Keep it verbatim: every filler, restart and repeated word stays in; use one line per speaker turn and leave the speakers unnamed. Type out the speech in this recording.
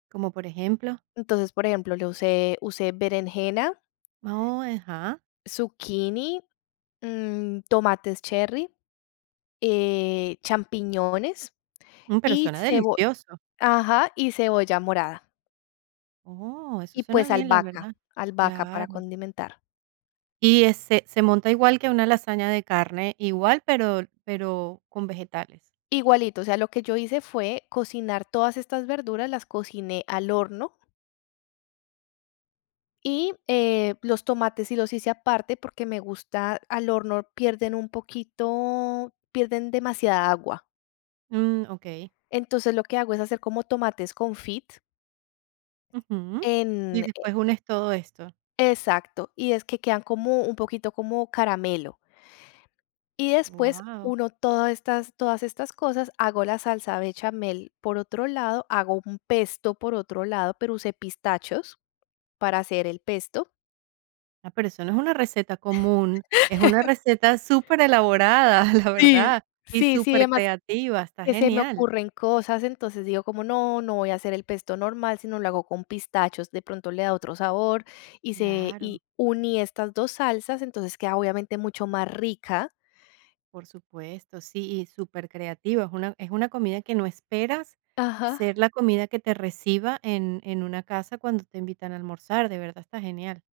¿Cómo por ejemplo?
Entonces, por ejemplo, le usé usé berenjena
Oh, ajá.
zucchini, mm, tomates cherry, eh, champiñones
Mm, pero
y
suena
cebo
delicioso.
ajá, y cebolla morada.
Oh, eso
Y,
suena
pues,
bien, la
albahaca.
verdad,
Albahaca para
claro.
condimentar.
Y ese se monta igual que una lasaña de carne, igual, pero pero con vegetales.
Igualito, o sea, lo que yo hice fue cocinar todas estas verduras, las cociné al horno. Y, eh, los tomates sí los hice aparte porque me gusta al horno pierden un poquito, pierden demasiada agua.
Mm, okey.
Entonces, lo que hago es hacer como tomates confit.
Ujú, y
En Eh
después unes todo esto.
Exacto, y es que quedan como un poquito como caramelo. Y después
Guau.
uno todo estas todas estas cosas, hago la salsa bechamel por otro lado, hago un pesto por otro lado, pero usé pistachos para hacer el pesto.
Ah, pero eso no es una receta común, es una receta superelaborada, la
Sí,
verdad, y
sí, sí, demás,
supercreativa, está
que se me
genial.
ocurren cosas, entonces digo como: "No, no voy a hacer el pesto normal, sino lo hago con pistachos, de pronto le da otro sabor". Y se
Claro.
y uní estas dos salsas, entonces queda, obviamente, mucho más rica.
Por supuesto, sí, y supercreativo. Es una es una comida que no esperas ser
Ajá.
la comida que te reciba en en una casa cuando te invitan a almorzar, de verdad está genial.